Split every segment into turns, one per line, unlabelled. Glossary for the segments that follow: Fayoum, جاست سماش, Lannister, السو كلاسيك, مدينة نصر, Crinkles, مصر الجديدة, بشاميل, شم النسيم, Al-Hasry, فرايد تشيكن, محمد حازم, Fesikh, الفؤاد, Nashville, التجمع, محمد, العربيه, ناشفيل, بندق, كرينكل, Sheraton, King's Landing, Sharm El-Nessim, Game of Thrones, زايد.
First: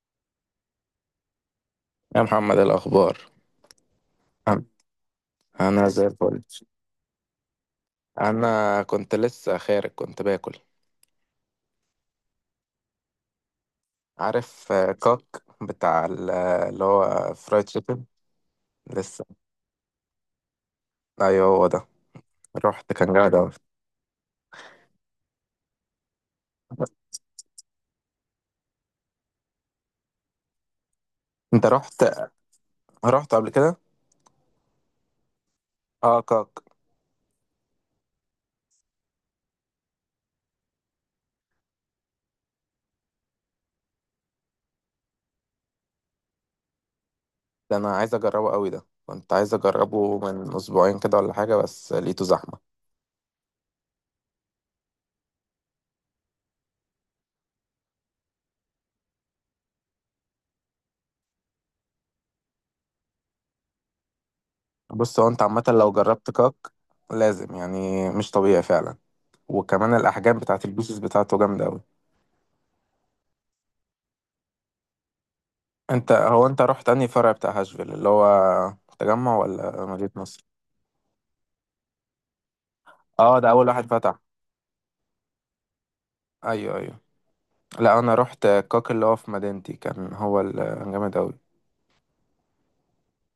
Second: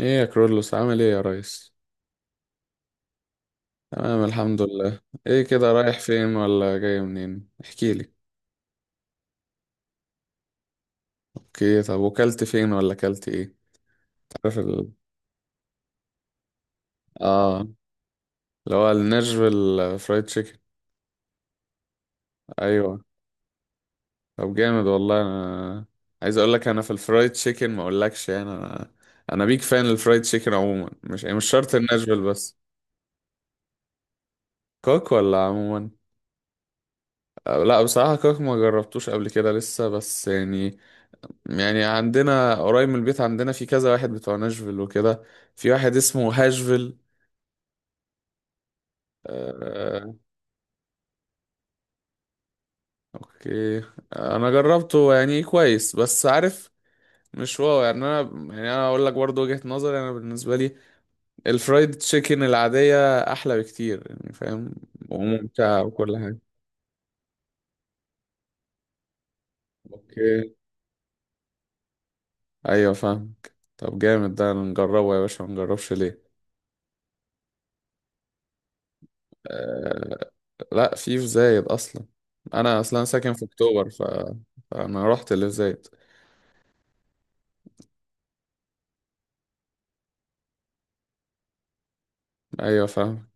ايه يا كرولوس، عامل ايه يا ريس؟
يا محمد، إيه الأخبار؟
تمام الحمد
أنا
لله. ايه كده،
أنا
رايح
زي
فين
الفل.
ولا جاي منين؟ احكي لي.
أنا كنت لسه خارج، كنت باكل.
اوكي، طب وكلت فين ولا كلت ايه؟ تعرف
عارف
ال...
كاك بتاع اللي هو فرايد
اه
تشيكن.
اللي هو
لسه.
الناشفيل فرايد تشيكن.
أيوه، هو ده. رحت،
ايوه.
كان جامد أوي.
طب جامد، والله انا عايز اقول لك، انا في الفرايد تشيكن ما اقولكش، يعني انا بيك فان الفرايد تشيكن عموما، مش
أنت
شرط
رحت
الناشفيل بس.
رحت قبل كده؟
كوك ولا عموما؟
أه، كاك.
لا بصراحة كوك ما جربتوش قبل كده لسه، بس يعني يعني عندنا قريب من البيت، عندنا في كذا واحد بتوع ناشفيل وكده. في واحد اسمه هاشفيل.
ده أنا عايز أجربه أوي، ده كنت عايز
آه،
أجربه من أسبوعين كده ولا حاجة، بس لقيته زحمة.
اوكي. انا جربته يعني كويس، بس عارف، مش واو يعني. انا يعني انا اقول لك برضه وجهة نظري، انا بالنسبة لي الفرايد تشيكن العادية احلى بكتير، يعني فاهم؟
بص، هو أنت عامة
وممتعة
لو
وكل
جربت
حاجة.
كاك لازم، يعني مش طبيعي فعلا. وكمان الأحجام
اوكي.
بتاعت البيسز بتاعته جامدة أوي.
ايوه فاهم. طب جامد ده، نجربه يا باشا، ما نجربش
انت
ليه؟
هو انت رحت انهي فرع بتاع هاشفيل اللي هو التجمع ولا مدينة
آه،
نصر؟
لا، في زايد اصلا. انا اصلا ساكن
اه،
في
ده اول واحد
اكتوبر،
فتح.
فانا رحت اللي في زايد.
ايوه، ايوه. لا، انا رحت كاك اللي هو في مدينتي، كان هو جامد اوي.
ايوه فاهم.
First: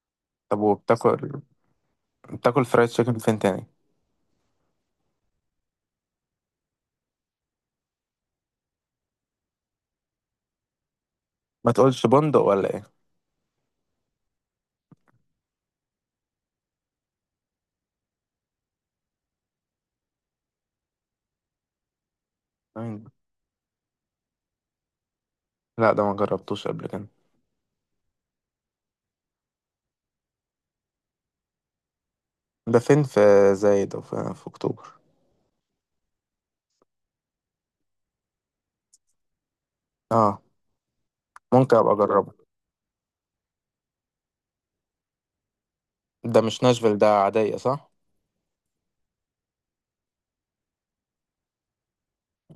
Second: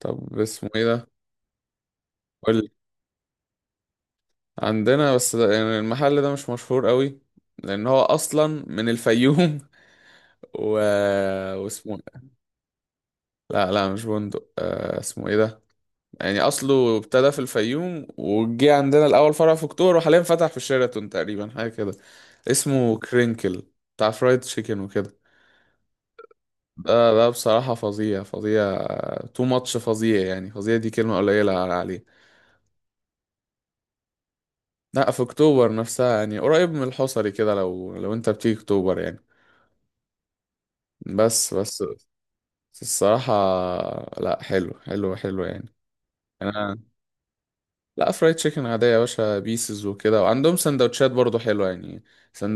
طب
طب
اسمه ايه ده؟
وبتاكل
قول
بتاكل
لي.
فرايد تشيكن فين تاني؟
عندنا، بس ده يعني المحل ده مش مشهور قوي، لان هو اصلا من الفيوم و...
ما
واسمه
تقولش
إيه؟
بندق ولا ايه؟
لا لا، مش بندق. اسمه ايه ده؟ يعني اصله ابتدى في الفيوم، وجه عندنا الاول فرع في اكتوبر، وحاليا فتح في شيراتون تقريبا، حاجه كده. اسمه
مين ده؟
كرينكل، بتاع فرايد تشيكن وكده.
لا، ده ما جربتوش قبل كده.
ده بصراحه فظيع فظيع، تو ماتش، فظيع يعني، فظيع دي كلمه قليله عليه.
ده فين، في زايد او في اكتوبر؟
لا، في اكتوبر نفسها، يعني قريب من الحصري كده، لو انت بتيجي اكتوبر يعني.
اه،
بس
ممكن
بس
ابقى اجربه.
الصراحة، لا حلو حلو حلو يعني.
ده مش
انا
ناشفيل، ده عادية، صح؟
لا، فرايد تشيكن عادية يا باشا، بيسز وكده، وعندهم سندوتشات برضو حلوة يعني.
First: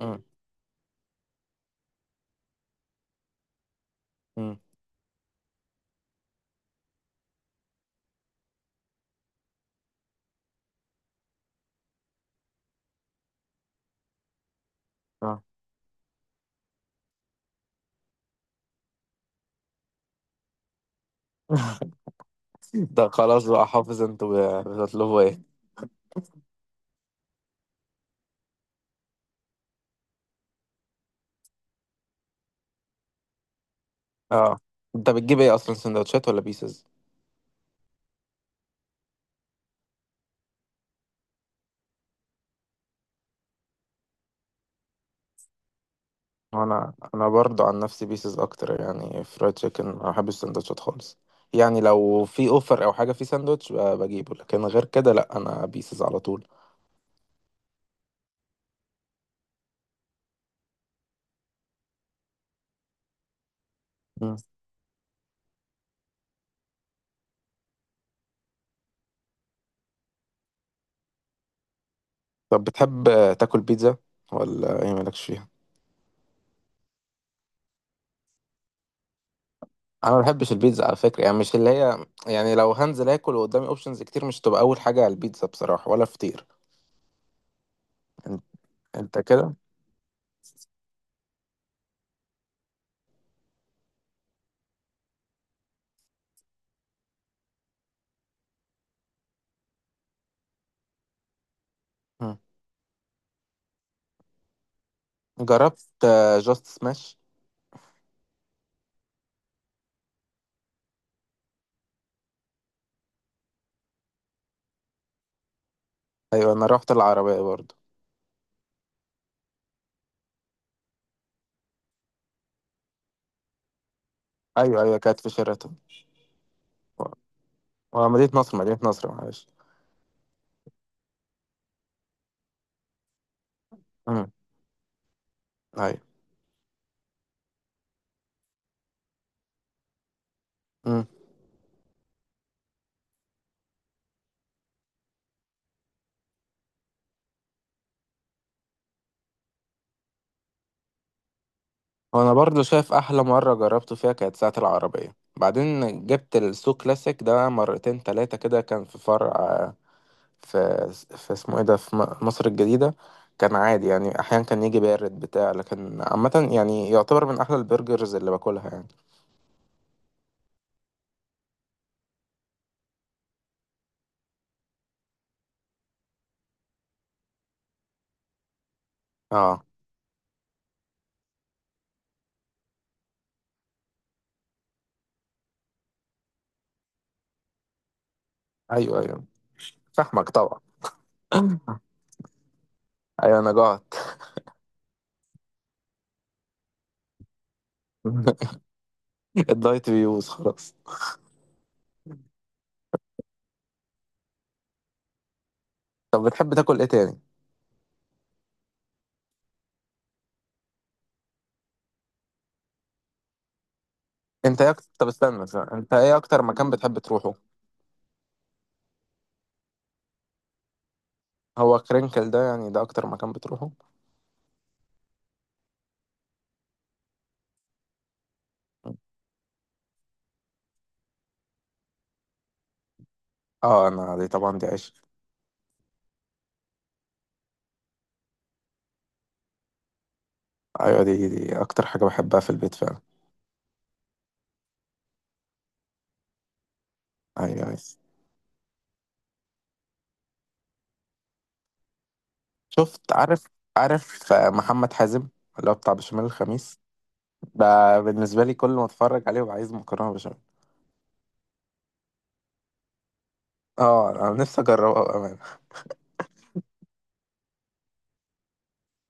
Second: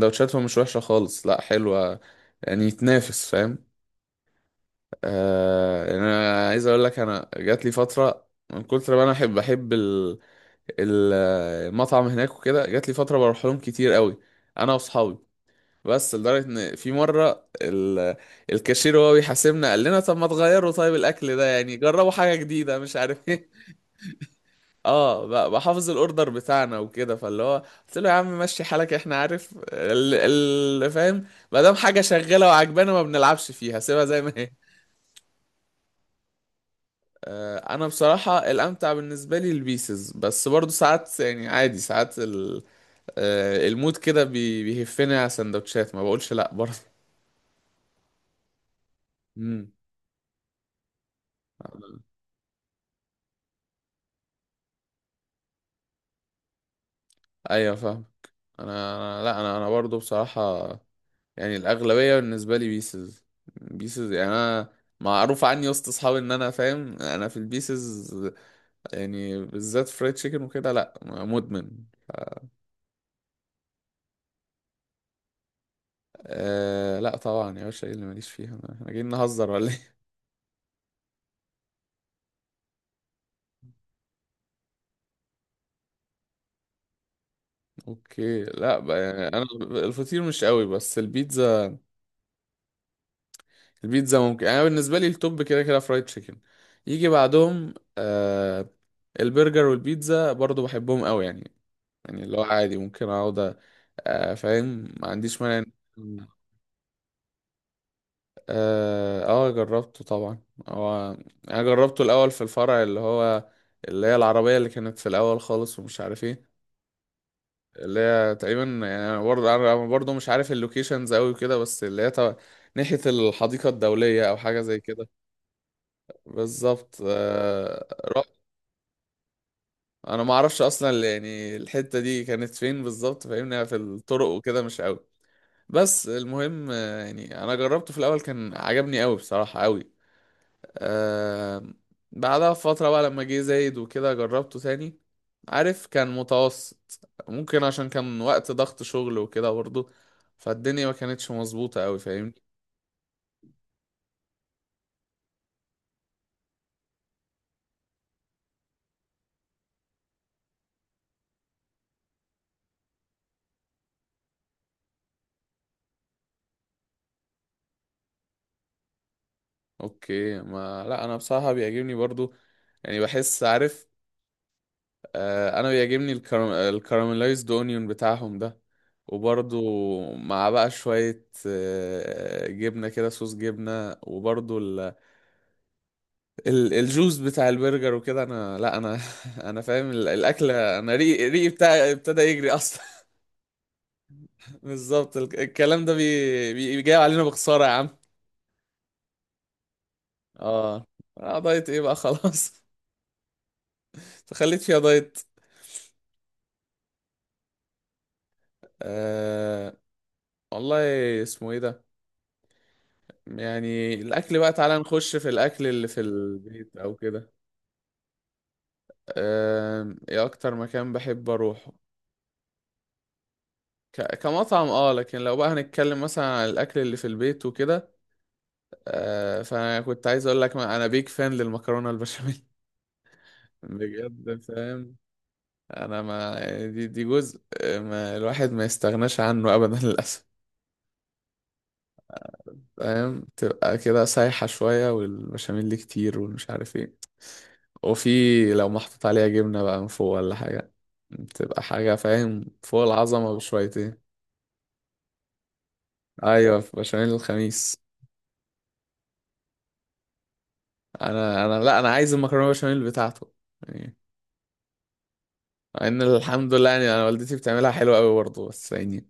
امم.
مش وحشة خالص، لا حلوة يعني، يتنافس، فاهم؟
امم.
آه يعني انا عايز اقول لك، انا جات لي فترة من كتر ما انا احب ال- المطعم هناك وكده، جات لي فترة بروح لهم كتير قوي، انا واصحابي.
اه،
بس لدرجة ان في مرة الكاشير وهو بيحاسبنا قال لنا طب ما تغيروا طيب الاكل ده، يعني جربوا حاجة جديدة مش
ده
عارف
خلاص
ايه.
بقى حافظ انتوا بتطلبوا
اه،
ايه.
بحافظ الاوردر بتاعنا وكده، فاللي هو قلت له يا عم مشي حالك، احنا عارف فاهم، ما دام حاجة شغالة وعجبانا، ما بنلعبش فيها، سيبها زي ما هي.
اه، انت بتجيب ايه اصلا، سندوتشات ولا بيسز؟
انا بصراحة الامتع بالنسبة لي البيسز، بس برضو ساعات يعني عادي، ساعات ال... آه، المود كده بيهفني على سندوتشات، ما بقولش لا برضه.
انا برضو عن نفسي بيسز اكتر، يعني فرايد
امم.
تشيكن ما بحبش السندوتشات خالص. يعني لو في اوفر او حاجه في ساندوتش بجيبه، لكن غير كده لا، انا بيسز على طول.
ايوه فاهم. انا انا لا انا انا برضو بصراحة يعني الاغلبية بالنسبة لي بيسز، بيسز يعني.
مم.
انا معروف عني وسط اصحابي ان انا فاهم انا في البيسز، يعني بالذات فرايد تشيكن وكده، لا مدمن.
طب بتحب تاكل بيتزا ولا ايه، مالكش فيها؟
آه لا طبعا يا باشا، ايه اللي ماليش فيها، انا إحنا جايين نهزر ولا ايه؟
انا ما بحبش البيتزا على فكره، يعني مش اللي هي، يعني لو هنزل اكل وقدامي اوبشنز كتير مش تبقى اول حاجه على البيتزا بصراحه، ولا فطير. انت,
اوكي. لا بقى،
انت
يعني انا
كده.
الفطير مش قوي، بس البيتزا، البيتزا ممكن. انا بالنسبة لي التوب كده كده فرايد تشيكن، يجي بعدهم آه البرجر والبيتزا، برضو بحبهم قوي يعني. يعني اللي
مم.
هو عادي ممكن اقعد، فاهم، ما عنديش مانع.
جربت
إن-
جاست سماش؟
جربته طبعا. هو انا جربته الاول في الفرع اللي هو اللي هي العربية، اللي كانت في الاول خالص ومش عارف ايه.
ايوه، انا رحت العربيه برضو.
اللي هي تقريبا، يعني انا برضه، مش عارف اللوكيشنز قوي كده، بس اللي هي ناحية الحديقة الدولية، او حاجة زي
ايوه، ايوه،
كده.
كانت في شيراتون.
بالظبط، آه.
مدينه
رحت.
نصر، مدينه نصر، معلش.
انا ما اعرفش اصلا يعني الحتة دي كانت فين بالظبط، فاهمني في الطرق وكده مش قوي.
أيوة.
بس المهم، يعني انا جربته في الاول، كان عجبني قوي، بصراحة قوي.
مم.
آه. بعدها فترة بقى لما جه زايد وكده جربته تاني. عارف، كان متوسط، ممكن عشان كان وقت ضغط شغل وكده برضه، فالدنيا ما كانتش مظبوطة قوي،
وأنا
فاهمني.
برضو شايف أحلى مرة جربته فيها كانت ساعة العربية. بعدين جبت السو كلاسيك ده مرتين تلاتة كده، كان في فرع في في اسمه إيه ده، في مصر الجديدة. كان عادي يعني، أحيانا كان يجي بارد بتاع، لكن عامة يعني يعتبر من أحلى البرجرز اللي باكلها يعني.
اوكي، ما لا انا بصراحة بيعجبني برضه يعني. بحس عارف، انا بيعجبني الكراميلايزد اونيون بتاعهم ده،
اه.
وبرضو مع بقى شوية جبنة كده، صوص جبنة، وبرضو الجوس بتاع البرجر وكده. انا لا انا
أيوه، أيوه.
انا فاهم
فاهمك
الاكل.
طبعا.
انا ريقي بتاع ابتدى يجري اصلا.
أيوه، أنا جعت.
بالظبط، الكلام ده جاي علينا بخسارة يا عم.
الدايت بيبوظ خلاص.
اه. دايت ايه بقى، خلاص. تخليت فيها دايت.
طب بتحب تاكل إيه تاني؟
أه... والله، اسمه ايه ده. يعني الأكل بقى،
أنت إيه
تعالى
أكتر طب
نخش في
استنى،
الأكل
استنى.
اللي
أنت
في
إيه أكتر مكان
البيت أو
بتحب
كده.
تروحه؟
إيه أكتر مكان بحب أروحه؟
هو كرينكل ده يعني ده اكتر مكان بتروحه؟
كمطعم، اه. لكن لو بقى هنتكلم مثلا عن الأكل اللي في البيت وكده، فأنا كنت عايز أقول لك أنا بيك فان للمكرونة البشاميل.
اه، انا دي
بجد
طبعا، دي عيش.
فاهم. أنا ما يعني دي جزء ما الواحد ما يستغناش عنه أبدا، للأسف.
ايوه، دي اكتر حاجه بحبها في البيت فعلا.
فاهم، تبقى كده سايحة شوية، والبشاميل اللي كتير والمش عارف ايه.
ايوه، أيوة.
وفي، لو محطوط عليها جبنة بقى من فوق ولا حاجة، بتبقى حاجة فاهم فوق
شفت
العظمة
عارف
بشويتين.
عارف محمد حازم اللي هو بتاع بشاميل
أيوة،
الخميس،
بشاميل الخميس.
ده بالنسبه لي كل ما اتفرج عليه ببقى عايز مكرونه بشاميل.
أنا أنا لا أنا عايز المكرونة بشاميل بتاعته يعني.
اه، انا نفسي اجربه بامانه.
مع إن الحمد لله يعني أنا والدتي بتعملها حلوة أوي برضه، بس يعني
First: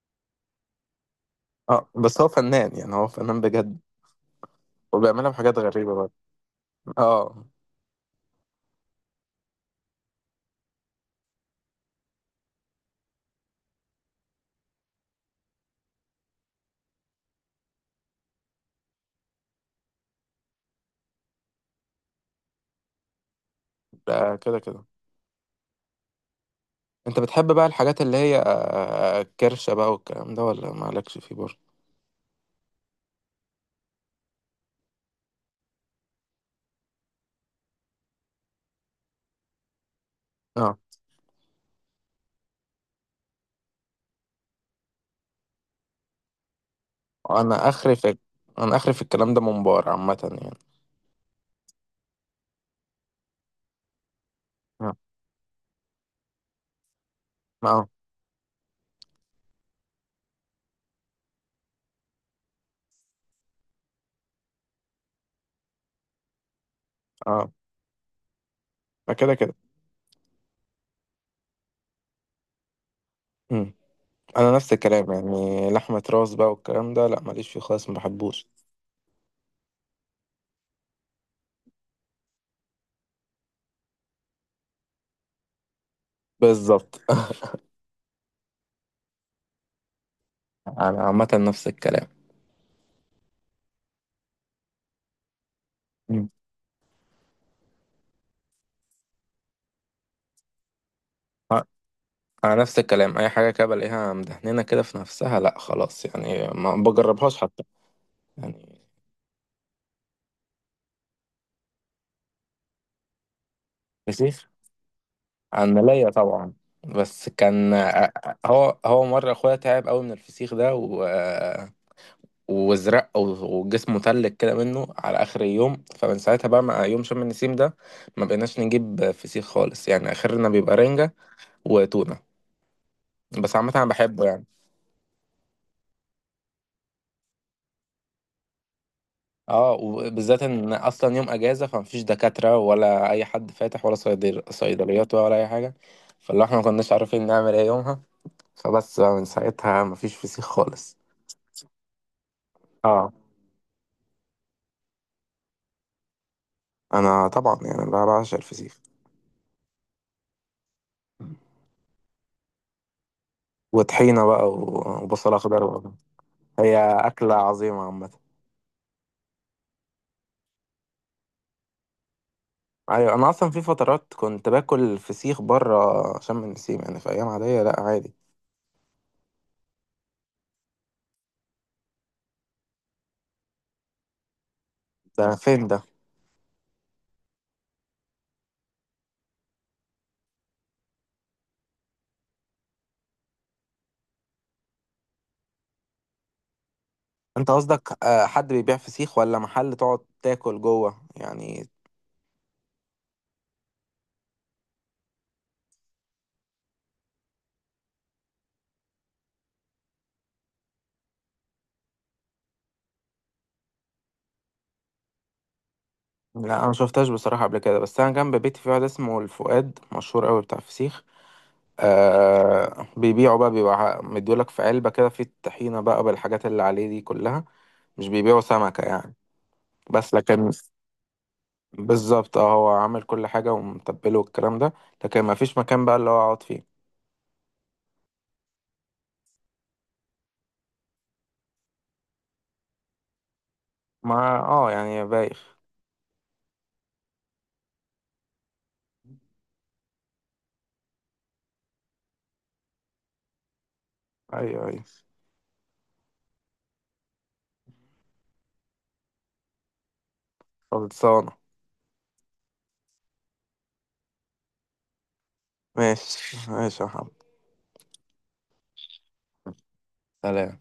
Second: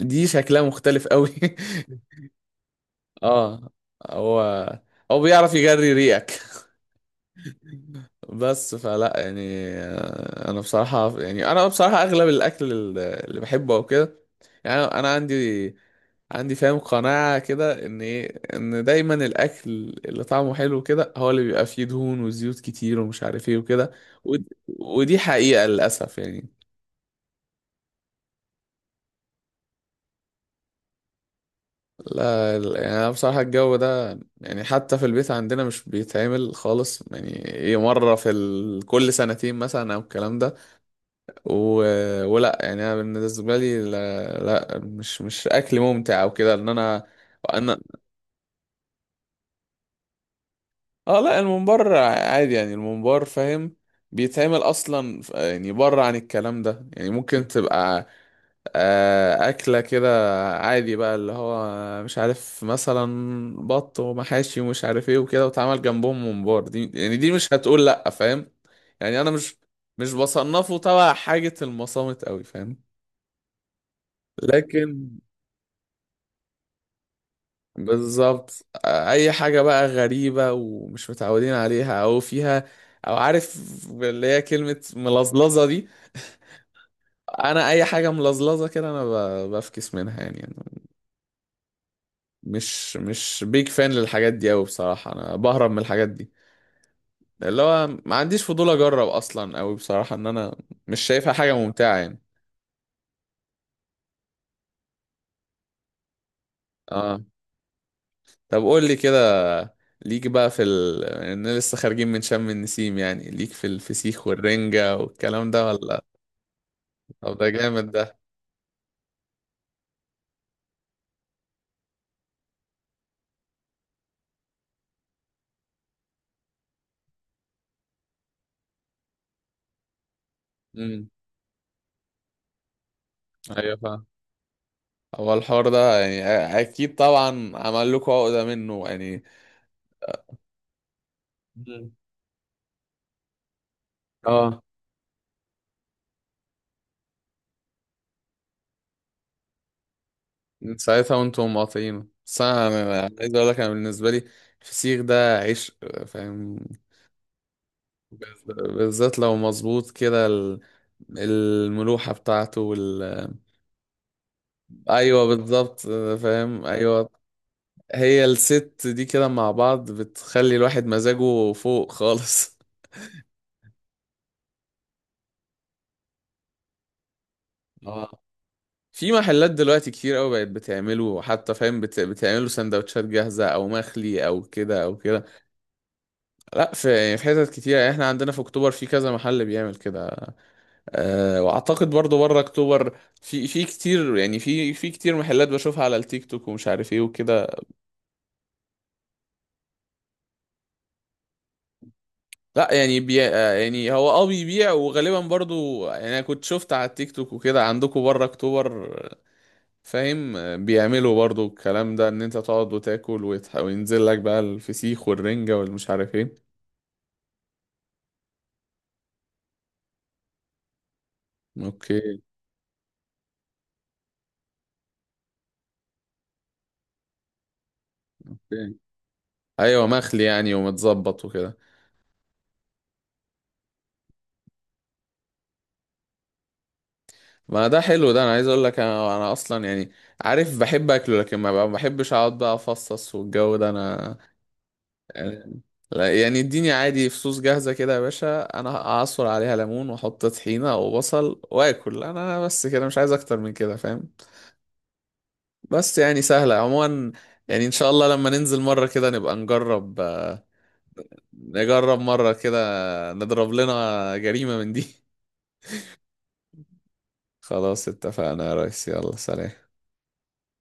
دي شكلها مختلف أوي.
اه، بس هو فنان، يعني هو فنان
اه.
بجد.
هو هو
وبيعملها
بيعرف
بحاجات
يجري
غريبه برضه.
ريقك.
اه.
بس فلا يعني، انا بصراحة، يعني انا بصراحة اغلب الاكل اللي بحبه او كده، يعني انا، عندي، عندي فاهم قناعة كده ان ايه، ان دايما الاكل اللي طعمه حلو كده هو اللي بيبقى فيه دهون وزيوت كتير ومش عارف ايه وكده.
ده كده كده.
ودي حقيقة للاسف يعني.
انت بتحب بقى الحاجات اللي هي كرشه بقى والكلام ده، ولا مالكش فيه برضه؟
لا لا، يعني انا بصراحة الجو ده يعني حتى في البيت عندنا مش بيتعمل خالص يعني، ايه مرة في كل سنتين مثلا او الكلام ده.
اه،
و... ولا يعني انا بالنسبه لي لا، لا، مش اكل ممتع او كده، ان انا،
انا
انا.
اخري في انا اخري في الكلام ده منبار عامه يعني.
اه لا، الممبار عادي يعني، الممبار فاهم، بيتعمل
اه،
اصلا، يعني بره عن الكلام ده يعني، ممكن
اه.
تبقى اكله كده عادي بقى، اللي هو مش عارف مثلا بط ومحاشي ومش عارف ايه وكده، واتعمل جنبهم ممبار، دي يعني دي
آه.
مش هتقول لا، فاهم؟ يعني انا
فكده كده.
مش بصنفه تبع حاجه المصامت قوي، فاهم؟
مم. انا نفس
لكن
الكلام، يعني لحمه راس بقى والكلام ده لا، ماليش فيه خالص، ما بحبوش.
بالظبط اي حاجه بقى غريبه ومش متعودين عليها او فيها، او عارف اللي هي كلمه ملظلظه دي،
بالظبط.
انا اي حاجه ملظلظه كده انا بفكس منها، يعني أنا
انا عامه نفس الكلام.
مش بيج فان للحاجات دي قوي، بصراحه انا بهرب من الحاجات
مم.
دي. اللي هو ما عنديش فضول اجرب اصلا قوي، بصراحه ان انا مش شايفها حاجه
آه،
ممتعه يعني.
انا نفس الكلام، اي حاجه كده بلاقيها مدهنينه كده في نفسها لا خلاص، يعني ما
اه.
بجربهاش حتى.
طب
يعني
قول لي كده، ليك بقى في إن لسه خارجين من شم النسيم يعني، ليك في الفسيخ
فسيخ،
والرنجة والكلام ده
انا
ولا؟
ليا طبعا، بس
طب ده
كان
جامد ده.
هو مره اخويا تعب قوي من الفسيخ ده، وازرق وجسمه تلج كده منه على اخر اليوم. فمن ساعتها بقى مع يوم شم النسيم ده ما بقيناش نجيب فسيخ خالص، يعني اخرنا بيبقى
امم.
رنجة وتونة. بس عامة
ايوه
انا
فاهم.
بحبه يعني.
هو الحوار ده يعني اكيد طبعا عمل لكم عقدة منه يعني.
اه، وبالذات ان اصلا يوم اجازة،
مم.
فمفيش دكاترة ولا اي حد فاتح ولا صيدل
اه.
صيدليات ولا اي حاجة. فاللي احنا ما كناش عارفين نعمل ايه يومها، فبس بقى من ساعتها مفيش فسيخ
من
خالص.
ساعتها وانتم مقاطعين، بس انا، أنا
اه،
عايز اقول لك انا بالنسبة لي الفسيخ ده عشق، فاهم؟
انا طبعا يعني بقى بعشق الفسيخ،
بالذات لو مظبوط كده الملوحة بتاعته وال...
وطحينة بقى
ايوه
وبصل اخضر
بالظبط،
بقى.
فاهم،
هي
ايوه.
اكلة عظيمة عامة.
هي الست دي كده مع بعض بتخلي الواحد مزاجه فوق خالص.
ايوه، انا اصلا في فترات كنت باكل فسيخ بره شم النسيم، يعني في ايام عاديه لا، عادي.
في محلات دلوقتي كتير قوي بقت بتعمله، حتى فاهم بتعمله سندوتشات جاهزة او مخلي او كده او كده.
ده فين ده؟
لا، يعني في حتت كتير، يعني احنا عندنا في اكتوبر في كذا محل بيعمل كده. أه، واعتقد برضو بره اكتوبر في كتير، يعني في كتير محلات بشوفها على التيك توك ومش عارف ايه وكده.
انت قصدك حد بيبيع فسيخ ولا محل تقعد تاكل جوه يعني؟
لا يعني بي... آه، يعني هو اه بيبيع، وغالبا برضو يعني انا كنت شفت على التيك توك وكده عندكم بره اكتوبر، فاهم، بيعملوا برضو الكلام ده، ان انت تقعد وتاكل وينزل لك بقى الفسيخ والرنجة والمش عارف ايه.
لا، انا ما شفتهاش بصراحه قبل كده، بس انا جنب بيتي في واحد اسمه الفؤاد مشهور قوي بتاع فسيخ.
اوكي.
آه، بيبيعوا بقى، بيبقى مديولك في علبه كده في الطحينه بقى بالحاجات اللي عليه دي كلها. مش بيبيعوا سمكه يعني.
ايوه
بس
مخلي
لكن،
يعني، ومتظبط وكده.
بالظبط، اه هو عامل كل حاجه ومتبله والكلام ده. لكن ما فيش مكان بقى اللي هو اقعد فيه.
ما ده حلو ده، انا عايز اقول لك، انا اصلا يعني، عارف، بحب اكله، لكن ما بحبش اقعد بقى افصص والجو ده، انا
مع، اه يعني بايخ.
لا، يعني اديني عادي فصوص جاهزة كده يا باشا، انا اعصر عليها ليمون واحط طحينة وبصل واكل، انا بس كده، مش عايز اكتر من كده، فاهم؟
ايوه، ايوه.
بس يعني سهلة عموما. يعني ان شاء الله لما ننزل مرة كده نبقى نجرب،
خلصانة.
نجرب مرة كده، نضرب لنا جريمة من دي.
ماشي، ماشي يا محمد.
خلاص اتفقنا يا ريس، يلا سلام.
سلام.